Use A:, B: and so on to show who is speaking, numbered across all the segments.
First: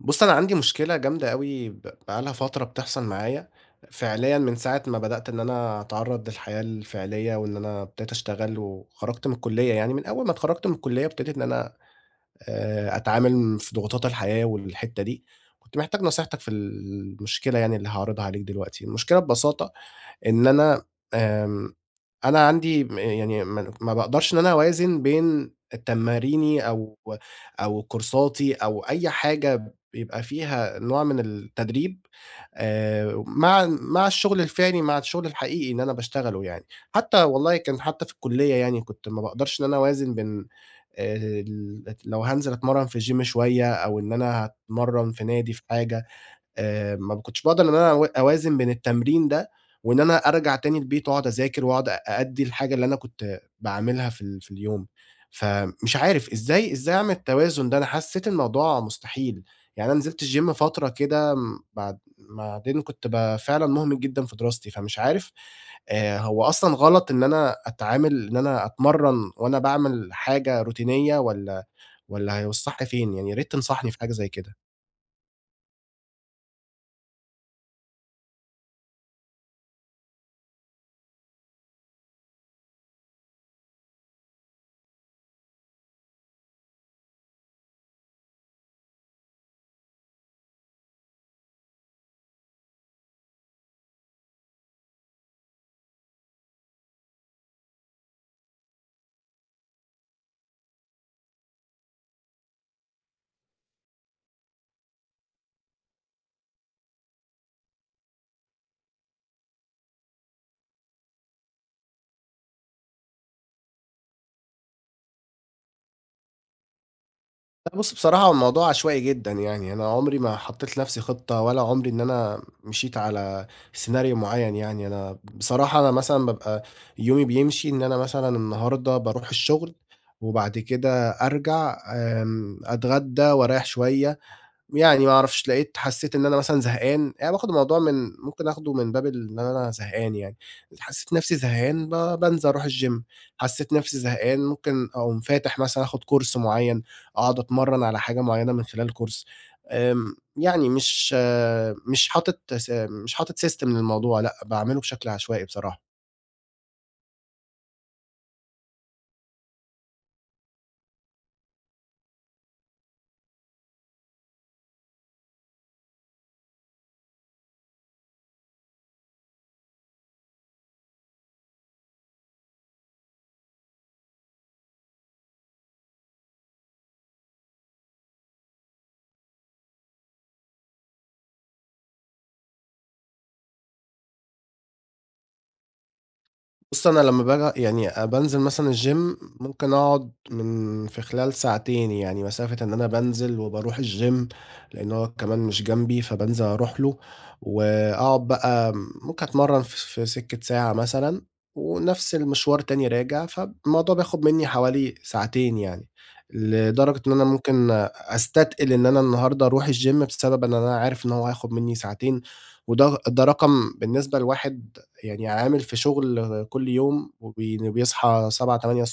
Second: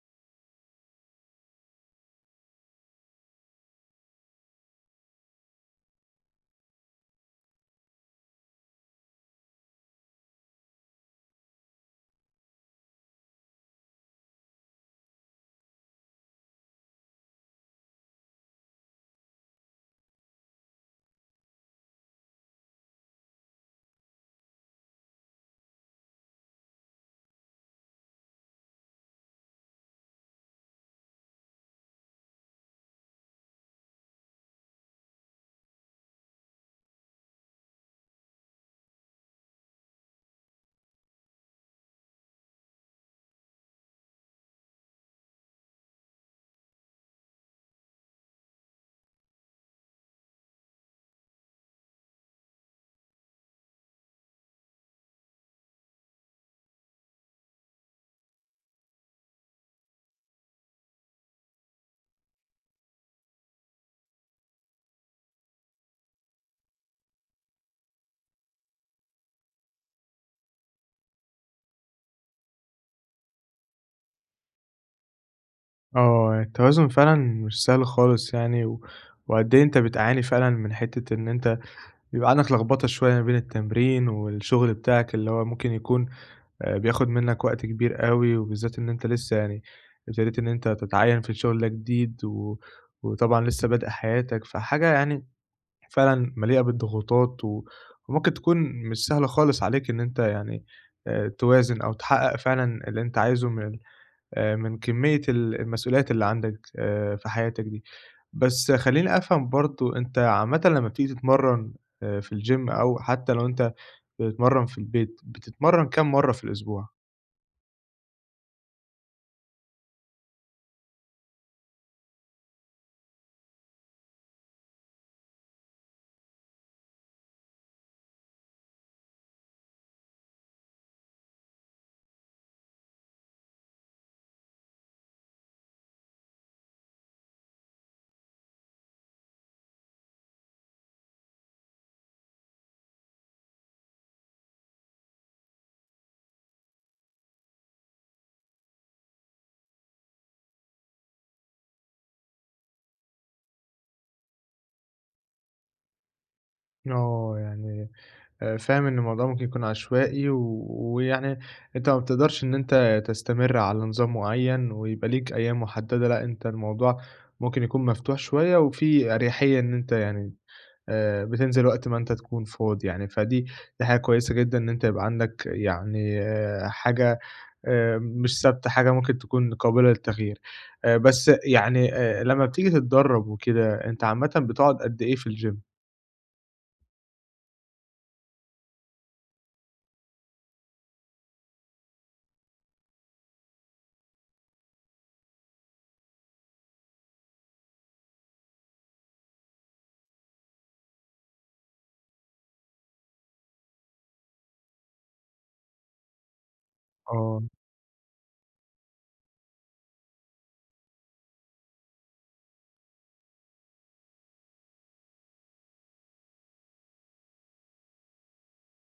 A: بُص، أنا عندي مشكلة جامدة أوي بقى لها فترة بتحصل معايا، فعليًا من ساعة ما بدأت إن أنا أتعرّض للحياة الفعلية وإن أنا ابتديت أشتغل وخرجت من الكلية يعني، من أول ما اتخرجت من الكلية ابتديت إن أنا أتعامل في ضغوطات الحياة والحتّة دي. كنت محتاج نصيحتك في المشكلة يعني اللي هاعرضها عليك دلوقتي. المشكلة ببساطة إن أنا آمم، أنا عندي م يعني ما ما باقدرش إن أنا أوازن بين تماريني أو كورساتي أو أي حاجة بيبقى فيها نوع من التدريب مع الشغل الفعلي، مع الشغل الحقيقي اللي أنا باشتغله يعني. حتى والله كان حتى في الكلية يعني كنت ما باقدرش إن أنا أوازن بين ال لو هانزل أتمرّن في الgym شوية أو إن أنا هاتمرّن في نادي في حاجة. ما كنتش باقدر إن أنا أوازن بين التمرين ده، وإن أنا أرجع تاني البيت وأقعد أذاكر وأقعد أأدّي الحاجة اللي أنا كنت باعملها في في اليوم. فمش عارف إزاي أعمل التوازن ده؟ أنا حسّيت الموضوع مستحيل. يعني أنا نزلت الgym فترة كده م بعد بعدين كنت فعلًا مُهمِل جدًا في دراستي، فمش عارف هو أصلًا غلط إن أنا أتعامل إن أنا أتمرّن وأنا باعمل حاجة روتينية والّا هيوصّحني فين؟ يعني يا ريت تنصحني في حاجة زي كده.
B: آه، التوازن فعلًا مش سهل خالص يعني، وقد إيه أنت بتعاني فعلًا من حتة إن أنت بيبقى عندك لخبطة شوية ما بين التمرين والشغل بتاعك، اللي هو ممكن يكون بياخد منك وقت كبير أوي، وبالذات إن أنت لسه يعني ابتديت إن أنت تتعيّن في الشغل ده جديد، وطبعًا لسه بادئ حياتك، فحاجة يعني فعلًا مليئة بالضغوطات، وممكن تكون مش سهلة خالص عليك إن أنت يعني توازن أو تحقق فعلًا اللي أنت عايزه من كمية المسؤوليات اللي عندك في حياتك دي. بس خلّيني أفهم برضه أنت عامةً لمّا بتيجي تتمرّن في الgym أو حتى لو أنت بتتمرّن في البيت، بتتمرّن كام مرّة في الأسبوع؟
A: لأ بُص، بصراحة هو الموضوع عشوائي جدًا يعني، أنا عمري ما حطّيت لنفسي خطة ولا عمري إن أنا مشيت على سيناريو معيّن يعني. أنا بصراحة أنا مثلًا بابقى يومي بيمشي إن أنا مثلًا النهارده باروح الشغل، وبعد كده أرجع أتغدى وأريّح شوية يعني. ما أعرفش، لقيت حسّيت إن أنا مثلًا زهقان، يعني باخُد الموضوع من ممكن آخُده من باب إن أنا زهقان يعني. حسّيت نَفْسي زهقان بانزل أروح الgym، حسّيت نَفْسي زهقان ممكن أقوم فاتح مثلًا آخُد كورس معيّن، أقعد أتمرّن على حاجة معيّنة من خلال كورس. يعني مش حاطط س مش حاطط system للموضوع. لأ، باعمله بشكل عشوائي بصراحة.
B: آه، يعني فاهم إن الموضوع ممكن يكون عشوائي ويعني أنت ما بتقدرش إن أنت تستمر على نظام معيّن ويبقى ليك أيام محدّدة، لأ أنت الموضوع ممكن يكون مفتوح شوية وفي أريحية إن أنت يعني بتنزل وقت ما أنت تكون فاضي يعني، فدي حاجة كويسة جدًا إن أنت يبقى عندك يعني حاجة مش ثابتة، حاجة ممكن تكون قابلة للتغيير. بس يعني لمّا بتيجي تتدرّب وكده، أنت عامةً بتقعد قد إيه في الgym؟
A: بُص، أنا لمّا باجي يعني بانزل مثلًا الgym ممكن أقعد في خلال ساعتين، يعني مسافة إن أنا بانزل وباروح الgym لإن هو كمان مش جنبي، فبانزل أروح له وأقعد بقى ممكن أتمرّن في سكة ساعة مثلًا ونفس المشوار تاني راجع، فالموضوع بياخد منّي حوالي ساعتين يعني، لدرجة إن أنا
B: آه،
A: ممكن أستتقل إن أنا النهارده أروح الgym بسبب إن أنا عارف إن هو هياخد منّي ساعتين، وده رقم بالنسبة لواحد يعني عامل في شغل كل يوم بيصحى 7:00، 8:00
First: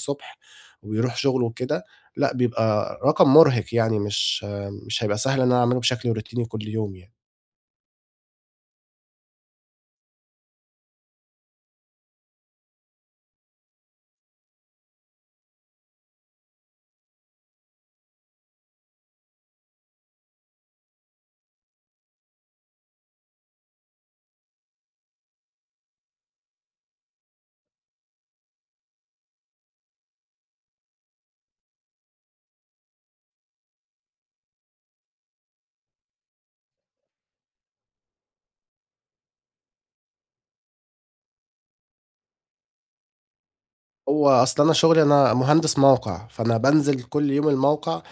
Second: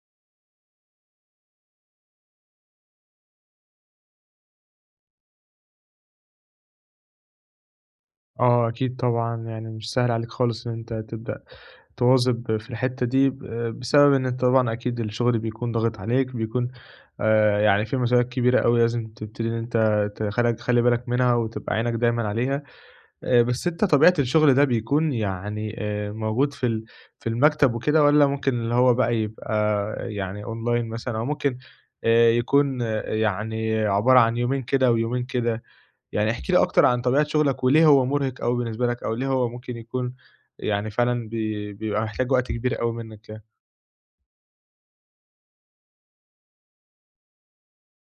A: وبيروح شغله وكده. لأ بيبقى رقم مُرهق يعني مش هيبقى سهل إن أنا أعمله بشكل روتيني كل يوم يعني.
B: آه أكيد طبعًا، يعني مش سهل عليك خالص إن أنت تبدأ تواظب في الحتّة دي، بسبب إن أنت طبعًا أكيد الشغل بيكون ضاغط عليك، بيكون يعني في مسؤوليات كبيرة أوي لازم تبتدي إن أنت تخلّي بالك منها وتبقى عينك دايمًا عليها. بس أنت طبيعة الشغل ده بيكون يعني موجود في المكتب وكده والّا ممكن اللي هو بقى يبقى يعني أونلاين مثلًا أو ممكن يكون يعني عبارة عن يومين كده ويومين كده، يعني احكِ لي أكتر عن طبيعة شغلك وليه هو مرهق أوي بالنسبة لك أو ليه هو ممكن يكون يعني فعلًا بيبقى محتاج وقت كبير أوي منّك يعني؟
A: هو أصل أنا شغلي أنا مهندس موقع، فأنا بانزل كل يوم الموقع.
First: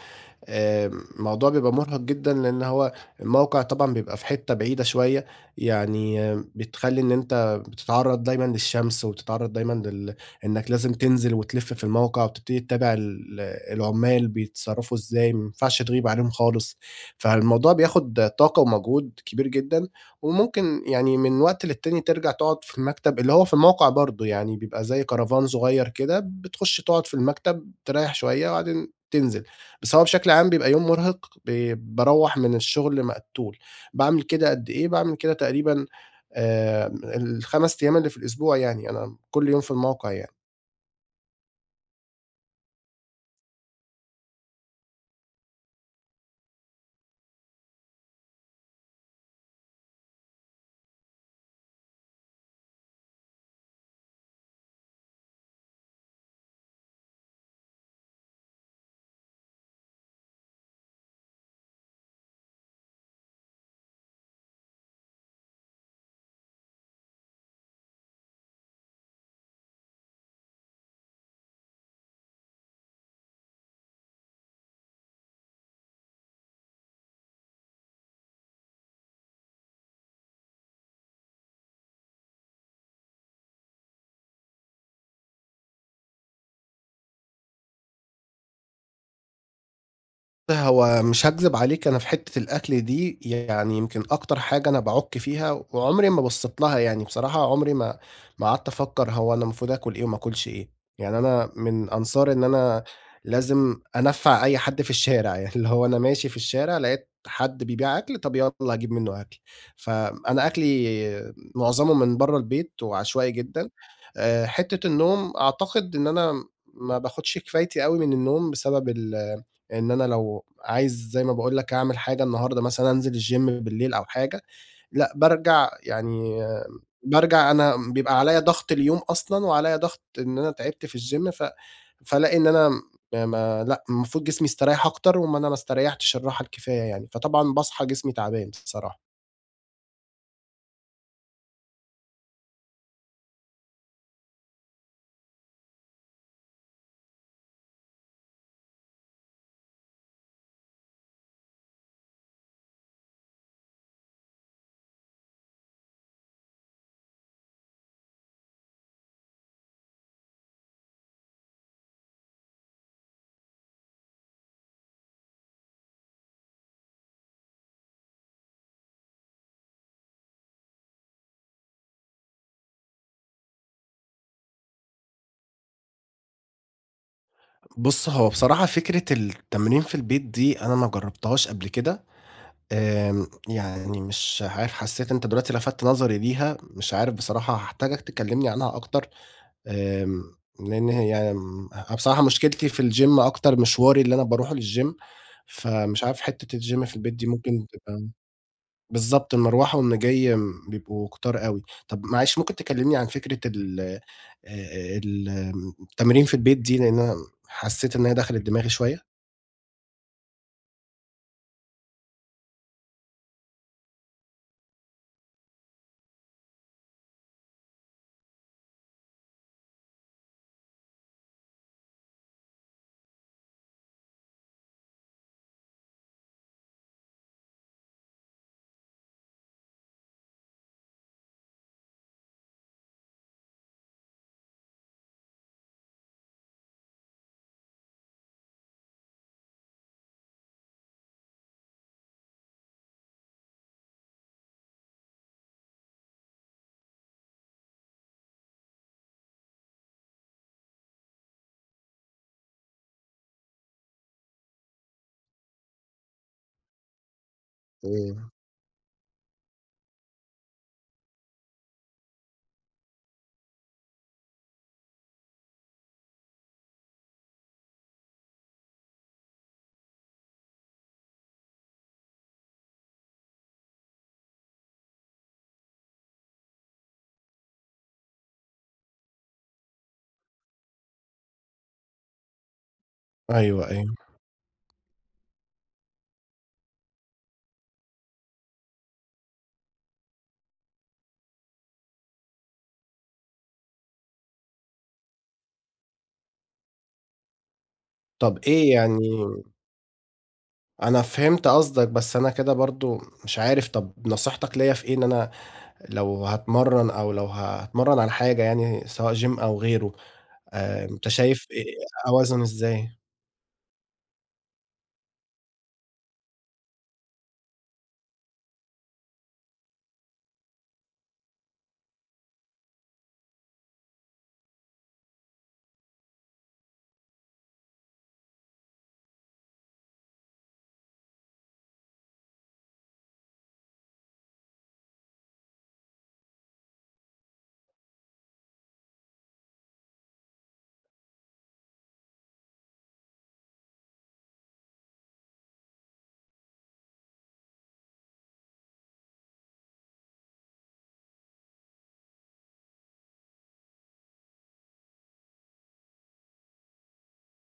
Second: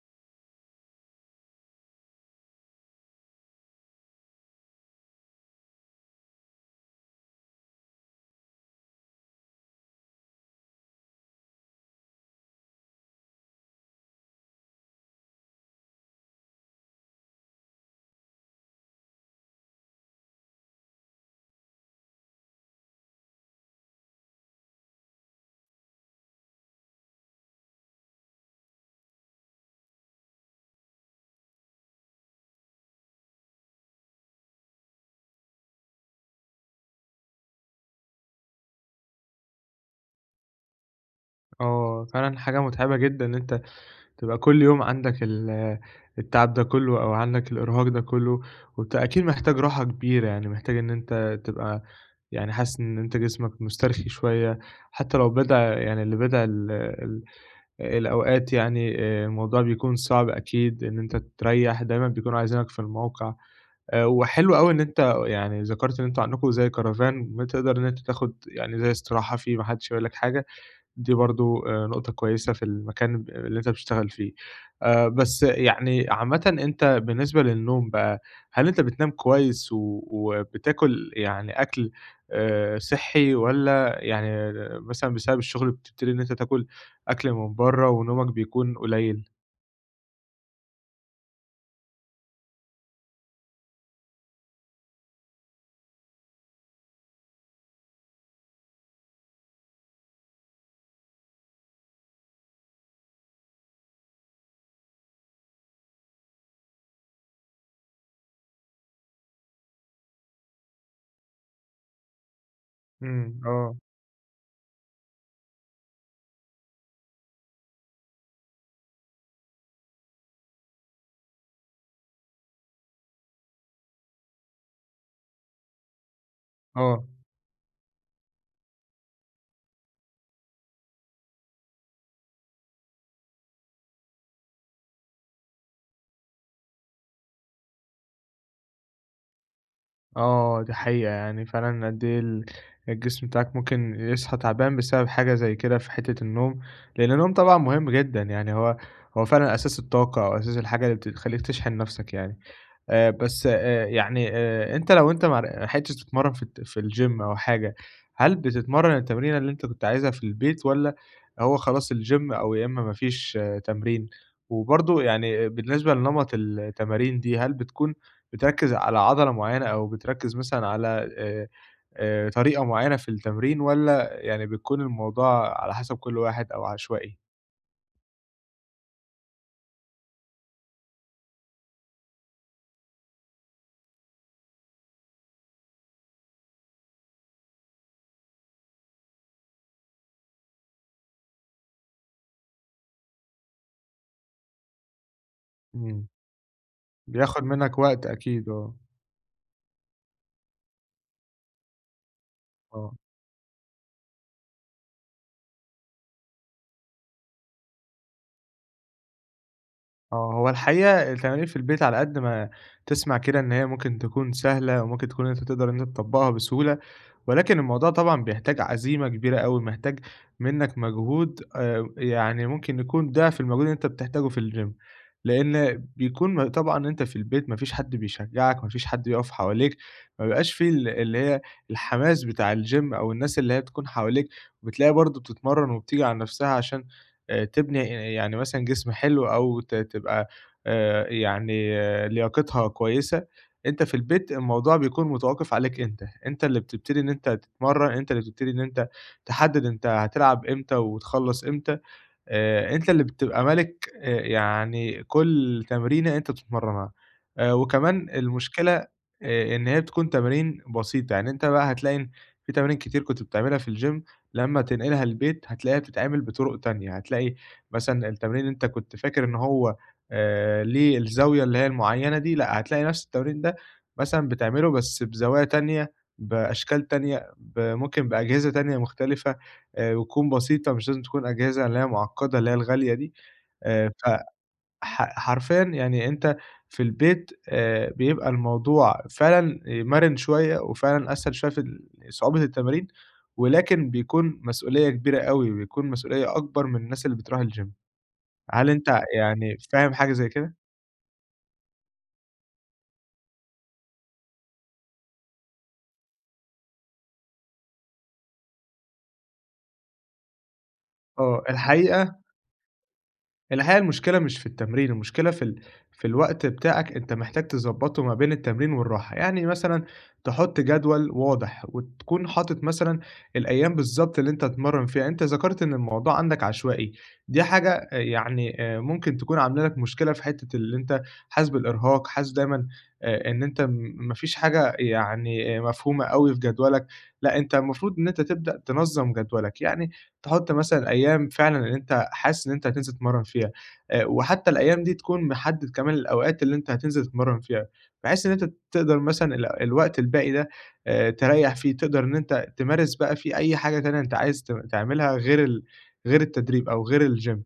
A: الموضوع بيبقى مرهق جدًا، لأن هو الموقع طبعًا بيبقى في حتة بعيدة شوية، يعني آه، بتخلّي إن أنت بتتعرّض دايمًا للشمس، وبتتعرّض دايمًا إنك لازم تنزل وتلِف في الموقع، وتبتدي تتابع العمّال بيتصرّفوا إزاي، ما ينفعش تغيب عليهم خالص، فالموضوع بياخد طاقة ومجهود كبير جدًا. وممكن يعني من وقت للتاني ترجع تقعد في المكتب، اللي هو في الموقع برضه، يعني بيبقى زي كرفان صغير كده، بتخش تقعد في المكتب، تريّح شوية، وبعدين تنزل. بس هو بشكل عام بيبقى يوم مرهق، باروّح من الشغل مقتول. باعمل كده قد إيه، باعمل كده تقريبًا ال ال5 أيام اللي في الأسبوع يعني، أنا كل يوم في الموقع يعني.
B: آه، فعلًا حاجة متعبة جدًا إن أنت تبقى كل يوم عندك التعب ده كله أو عندك الإرهاق ده كله، وأنت أكيد محتاج راحة كبيرة، يعني محتاج إن أنت تبقى يعني حاسس إن أنت جسمك مسترخي شوية، حتى لو بدأ يعني اللي بدأ ال ال الأوقات يعني الموضوع بيكون صعب أكيد إن أنت تريّح، دايمًا بيكونوا عايزينك في الموقع، وحلو أوي إن أنت يعني ذكرت إن أنتم عندكم زي كرفان بتقدر إن أنت تاخد يعني زي استراحة فيه، ما حدش هيقول لك حاجة. دي برضه نقطة كويسة في المكان اللي أنت بتشتغل فيه. بس يعني عامةً أنت بالنسبة للنوم بقى، هل أنت بتنام كويس وبتاكل يعني أكل صحّي والّا يعني مثلًا بسبب الشغل بتبتدي إن أنت تاكل أكل من برّه ونومك بيكون قليل؟
A: هو مش هاكذب عليك، أنا في حتّة الأكل دي يعني يمكن أكتر حاجة أنا باعُك فيها وعمري ما بصّيت لها يعني. بصراحة عمري ما قعدت أفكّر هو أنا المفروض آكُل إيه وما آكُلش إيه. يعني أنا من أنصار إن أنا لازم أنفّع أي حد في الشارع، يعني اللي هو أنا ماشي في الشارع لقيت حد بيبيع أكل، طَب يالّا هاجيب منّه أكل. فأنا أكلي معظمه من برّه البيت وعشوائي
B: إمم،
A: جدًا.
B: آه،
A: حتّة النوم أعتقد إن أنا ما باخُدش كفايتي أوي من النوم بسبب إن أنا لو عايز زي ما باقول لك أعمل حاجة النهارده مثلًا أنزل الgym بالليل أو حاجة، لأ بارجع يعني.
B: آه.
A: أنا بيبقى عليَّ ضغط اليوم أصلًا، وعليَّ ضغط إن أنا تعبت في الgym فالاقي إن أنا م ما لأ المفروض جسمي يستريّح أكتر، وما أنا ما استريّحتش الراحة الكفاية يعني، فطبعًا باصحى جسمي تعبان بصراحة.
B: آه، دي حقيقة، يعني فعلًا قد إيه الجسم بتاعك ممكن يصحى تعبان بسبب حاجة زي كده في حتة النوم، لأن النوم طبعًا مهم جدًا، يعني هو فعلًا أساس الطاقة أو أساس الحاجة اللي بتخلّيك تشحن نَفْسك يعني. بس يعني أنت لو أنت ما لحقتش تتمرّن في الgym أو حاجة، هل بتتمرّن التمرينة اللي أنت كنت عايزها في البيت والّا هو خلاص الgym أو يا إمّا ما فيش تمرين؟ وبرضه يعني بالنسبة لنمط التمارين دي، هل بتكون بتركّز على عضلة معيّنة أو بتركّز مثلًا على آآ طريقة معيّنة في التمرين والّا يعني بيكون الموضوع على حسب كل واحد أو عشوائي؟
A: بُص، هو بصراحة فكرة التمرين في البيت دي أنا ما جرّبتهاش قبل كده. يعني مش عارف، حسّيت أنت دلوقتي لَفَتت نظري ليها، مش عارف بصراحة هاحتاجك تكلّمني عنها أكتر. آمم، لإن هي يعني أنا بصراحة مشكلتي في الgym أكتر مشواري اللي أنا باروحه للgym، فمش
B: إمم،
A: عارف حتّة الgym في البيت دي
B: بياخُد
A: ممكن
B: منّك وقت
A: تبقى
B: أكيد آه،
A: بالضبط، المروّح والمّا جاي بيبقوا كُتار أوي. طَب معلش ممكن
B: آه.
A: تكلّمني عن فكرة ال ال آمم، التمرين في البيت دي، لإن أنا حسّيت إن هي دخلِت دماغي شوية؟
B: آه، هو الحقيقة التمارين في البيت على قد ما تسمع كده إن هي ممكن تكون سهلة، وممكن تكون أنت تقدر إن أنت تطبّقها بسهولة ولكن الموضوع طبعًا بيحتاج عزيمة كبيرة أوي، محتاج منّك مجهود يعني ممكن يكون ضِعف المجهود اللي أنت بتحتاجه في الgym، لإن بيكون طبعًا أنت في البيت ما فيش حد بيشجّعك، ما فيش حد بيقف حواليك، ما بيبقاش في اللي هي الحماس بتاع الgym أو الناس اللي هي بتكون حواليك، وبتلاقيها برضه بتتمرّن وبتيجي على نَفْسها عشان تبني يعني مثلًا جسم حلو أو تبقى يعني لياقتها كويسة. أنت في البيت الموضوع بيكون متوقف عليك أنت، أنت اللي بتبتدي إن أنت تتمرّن، أنت اللي بتبتدي إن أنت تحدد أنت هتلعب إمتى وتخلّص إمتى. أنت اللي بتبقى مَلِك يعني كل تمرينة أنت بتتمرّنها. وكمان
A: إمم،
B: المشكلة إن هي بتكون تمارين بسيطة، يعني أنت بقى هتلاقي إن في تمارين كتير كنت بتعملها في الgym لمّا تنقلها البيت هتلاقيها بتتعمل بطُرق تانية، هتلاقي مثلًا التمرين أنت كنت فاكر إن هو ليه الزاوية اللي هي المعيّنة دي، لأ، هتلاقي نَفْس التمرين ده مثلًا بتعمله بس بزوايا تانية، بأشكال تانية، ممكن بأجهزة تانية مختلفة. وتكون بسيطة مش لازم تكون أجهزة اللي هي معقدة، اللي هي الغالية دي،
A: أيوه، أيوه.
B: فح حرفيًا يعني أنت في البيت بيبقى الموضوع فعلًا مَرِن شوية، وفعلًا أسهل شوية في صعوبة التمارين، ولكن بيكون مسؤولية كبيرة أوي، بيكون مسؤولية أكبر من الناس اللي بتروح الgym.
A: طَب
B: هل
A: إيه
B: أنت
A: يعني
B: يعني فاهم حاجة زي كده؟
A: أنا فهمت قصدك، بس أنا كده برضه مش عارف طَب نصيحتك ليّا في إيه؟ إن أنا لو هاتمرّن أو لو هاتمرّن على حاجة يعني سواء gym أو غيره، أنت
B: آه،
A: شايف إيه
B: الحقيقة
A: أوازن إزاي؟
B: الحقيقة المشكلة مش في التمرين، المشكلة في الوقت بتاعك أنت محتاج تضبّطه ما بين التمرين والراحة، يعني مثلًا تحُط جدول واضح وتكون حاطط مثلًا الأيام بالضبط اللي أنت هتتمرّن فيها، أنت ذكرت إن الموضوع عندك عشوائي، دي حاجة يعني ممكن تكون عاملة لك مشكلة في حتّة اللي أنت حاسس بالإرهاق، حاسس دايمًا إن أنت ما فيش حاجة يعني مفهومة أوي في جدولك، لأ أنت المفروض إن أنت تبدأ تنظّم جدولك، يعني تحُط مثلًا أيام فعلًا اللي أنت حاسس إن أنت هتنزل تتمرّن فيها، وحتّى الأيام دي تكون محدد كمان الأوقات اللي أنت هتنزل تتمرّن فيها، بحيث إن أنت تقدر مثلًا الوقت الباقي ده تريّح فيه، تقدر إن أنت تمارس بقى فيه أي حاجة تانية أنت عايز تعملها غير التدريب أو غير الgym.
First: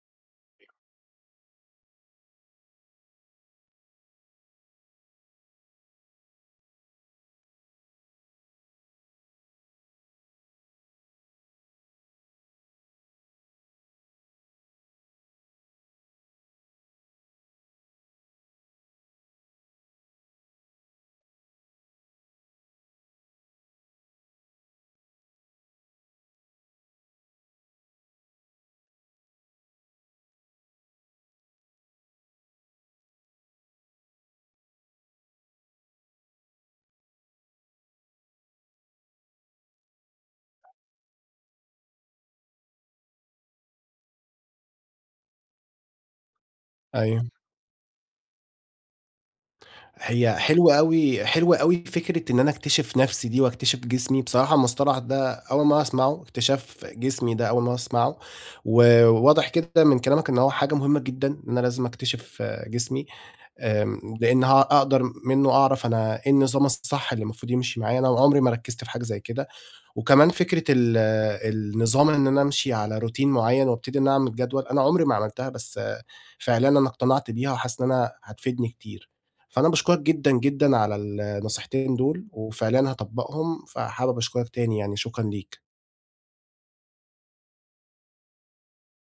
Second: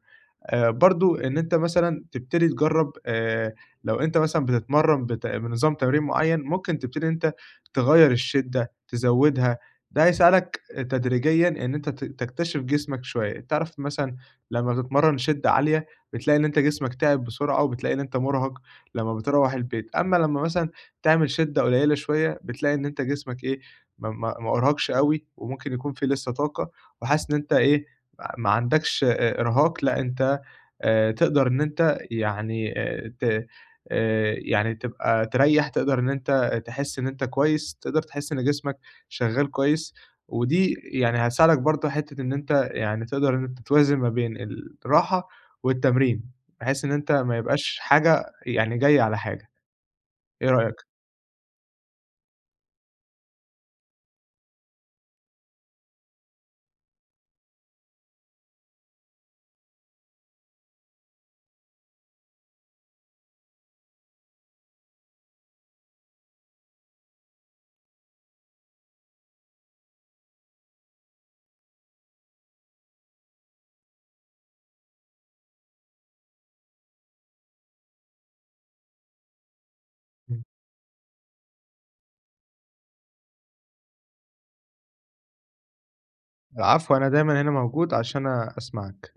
B: برضه إن أنت مثلًا تبتدي تجرّب لو أنت مثلًا بتتمرّن بنظام تمرين معيّن، ممكن تبتدي إن أنت تغيّر الشِدّة، تزوّدها، ده هيساعدك تدريجيًا إن أنت تكتشف جسمك شوية، تعرف مثلًا لمّا بتتمرّن شِدّة عالية بتلاقي إن أنت جسمك تِعِب بسرعة وبتلاقي إن أنت مُرهَق لمّا بتروّح البيت، أمّا لمّا مثلًا تعمل شِدّة قليّلة شوية، بتلاقي إن أنت جسمك إيه، ما أُرهقش أوي وممكن يكون في لسّه طاقة وحاسس إن أنت إيه، ما عندكش إرهاق لأ أنت تقدر إن أنت يعني ت يعني تبقى تريّح، تقدر إن أنت تحس إن أنت كويس، تقدر تحس إن جسمك شغّال كويس، ودي يعني هتساعدك برضه حتّة إن أنت يعني تقدر إن أنت توازن ما بين الراحة والتمرين، بحيث إن أنت
A: أيوه.
B: ما يبقاش حاجة يعني جاية على حاجة،
A: هي
B: إيه
A: حلوة
B: رأيك؟
A: أوي، حلوة أوي فكرة إن أنا أكتشف نَفْسي دي وأكتشف جسمي. بصراحة المصطلح ده أول مرّة أسمعه، اكتشاف جسمي ده أول مرّة أسمعه، وواضح كده من كلامك إن هو حاجة مهمة جدًا، إن أنا لازم أكتشف آه، جسمي. لإن ها أقدر منّه أعرف أنا إيه النظام الصح اللي المفروض يمشي معايا، أنا عمري ما ركّزت في حاجة زي كده. وكمان فكرة النظام إن أنا أمشي على روتين معيّن وابتدي إن أنا أعمل جدول، أنا عمري ما عملتها، بس فعليًا أنا اقتنعت بيها وحاسس إن أنا هتفيدني كتير. فأنا باشكرك جدًا،
B: إمم،
A: جدًا على النصيحتين دول، وفعليًا هاطبّقهم، فحابب أشكرك تاني يعني، شكرًا ليك.
B: العفو أنا دايمًا هنا موجود عشان أسمعك.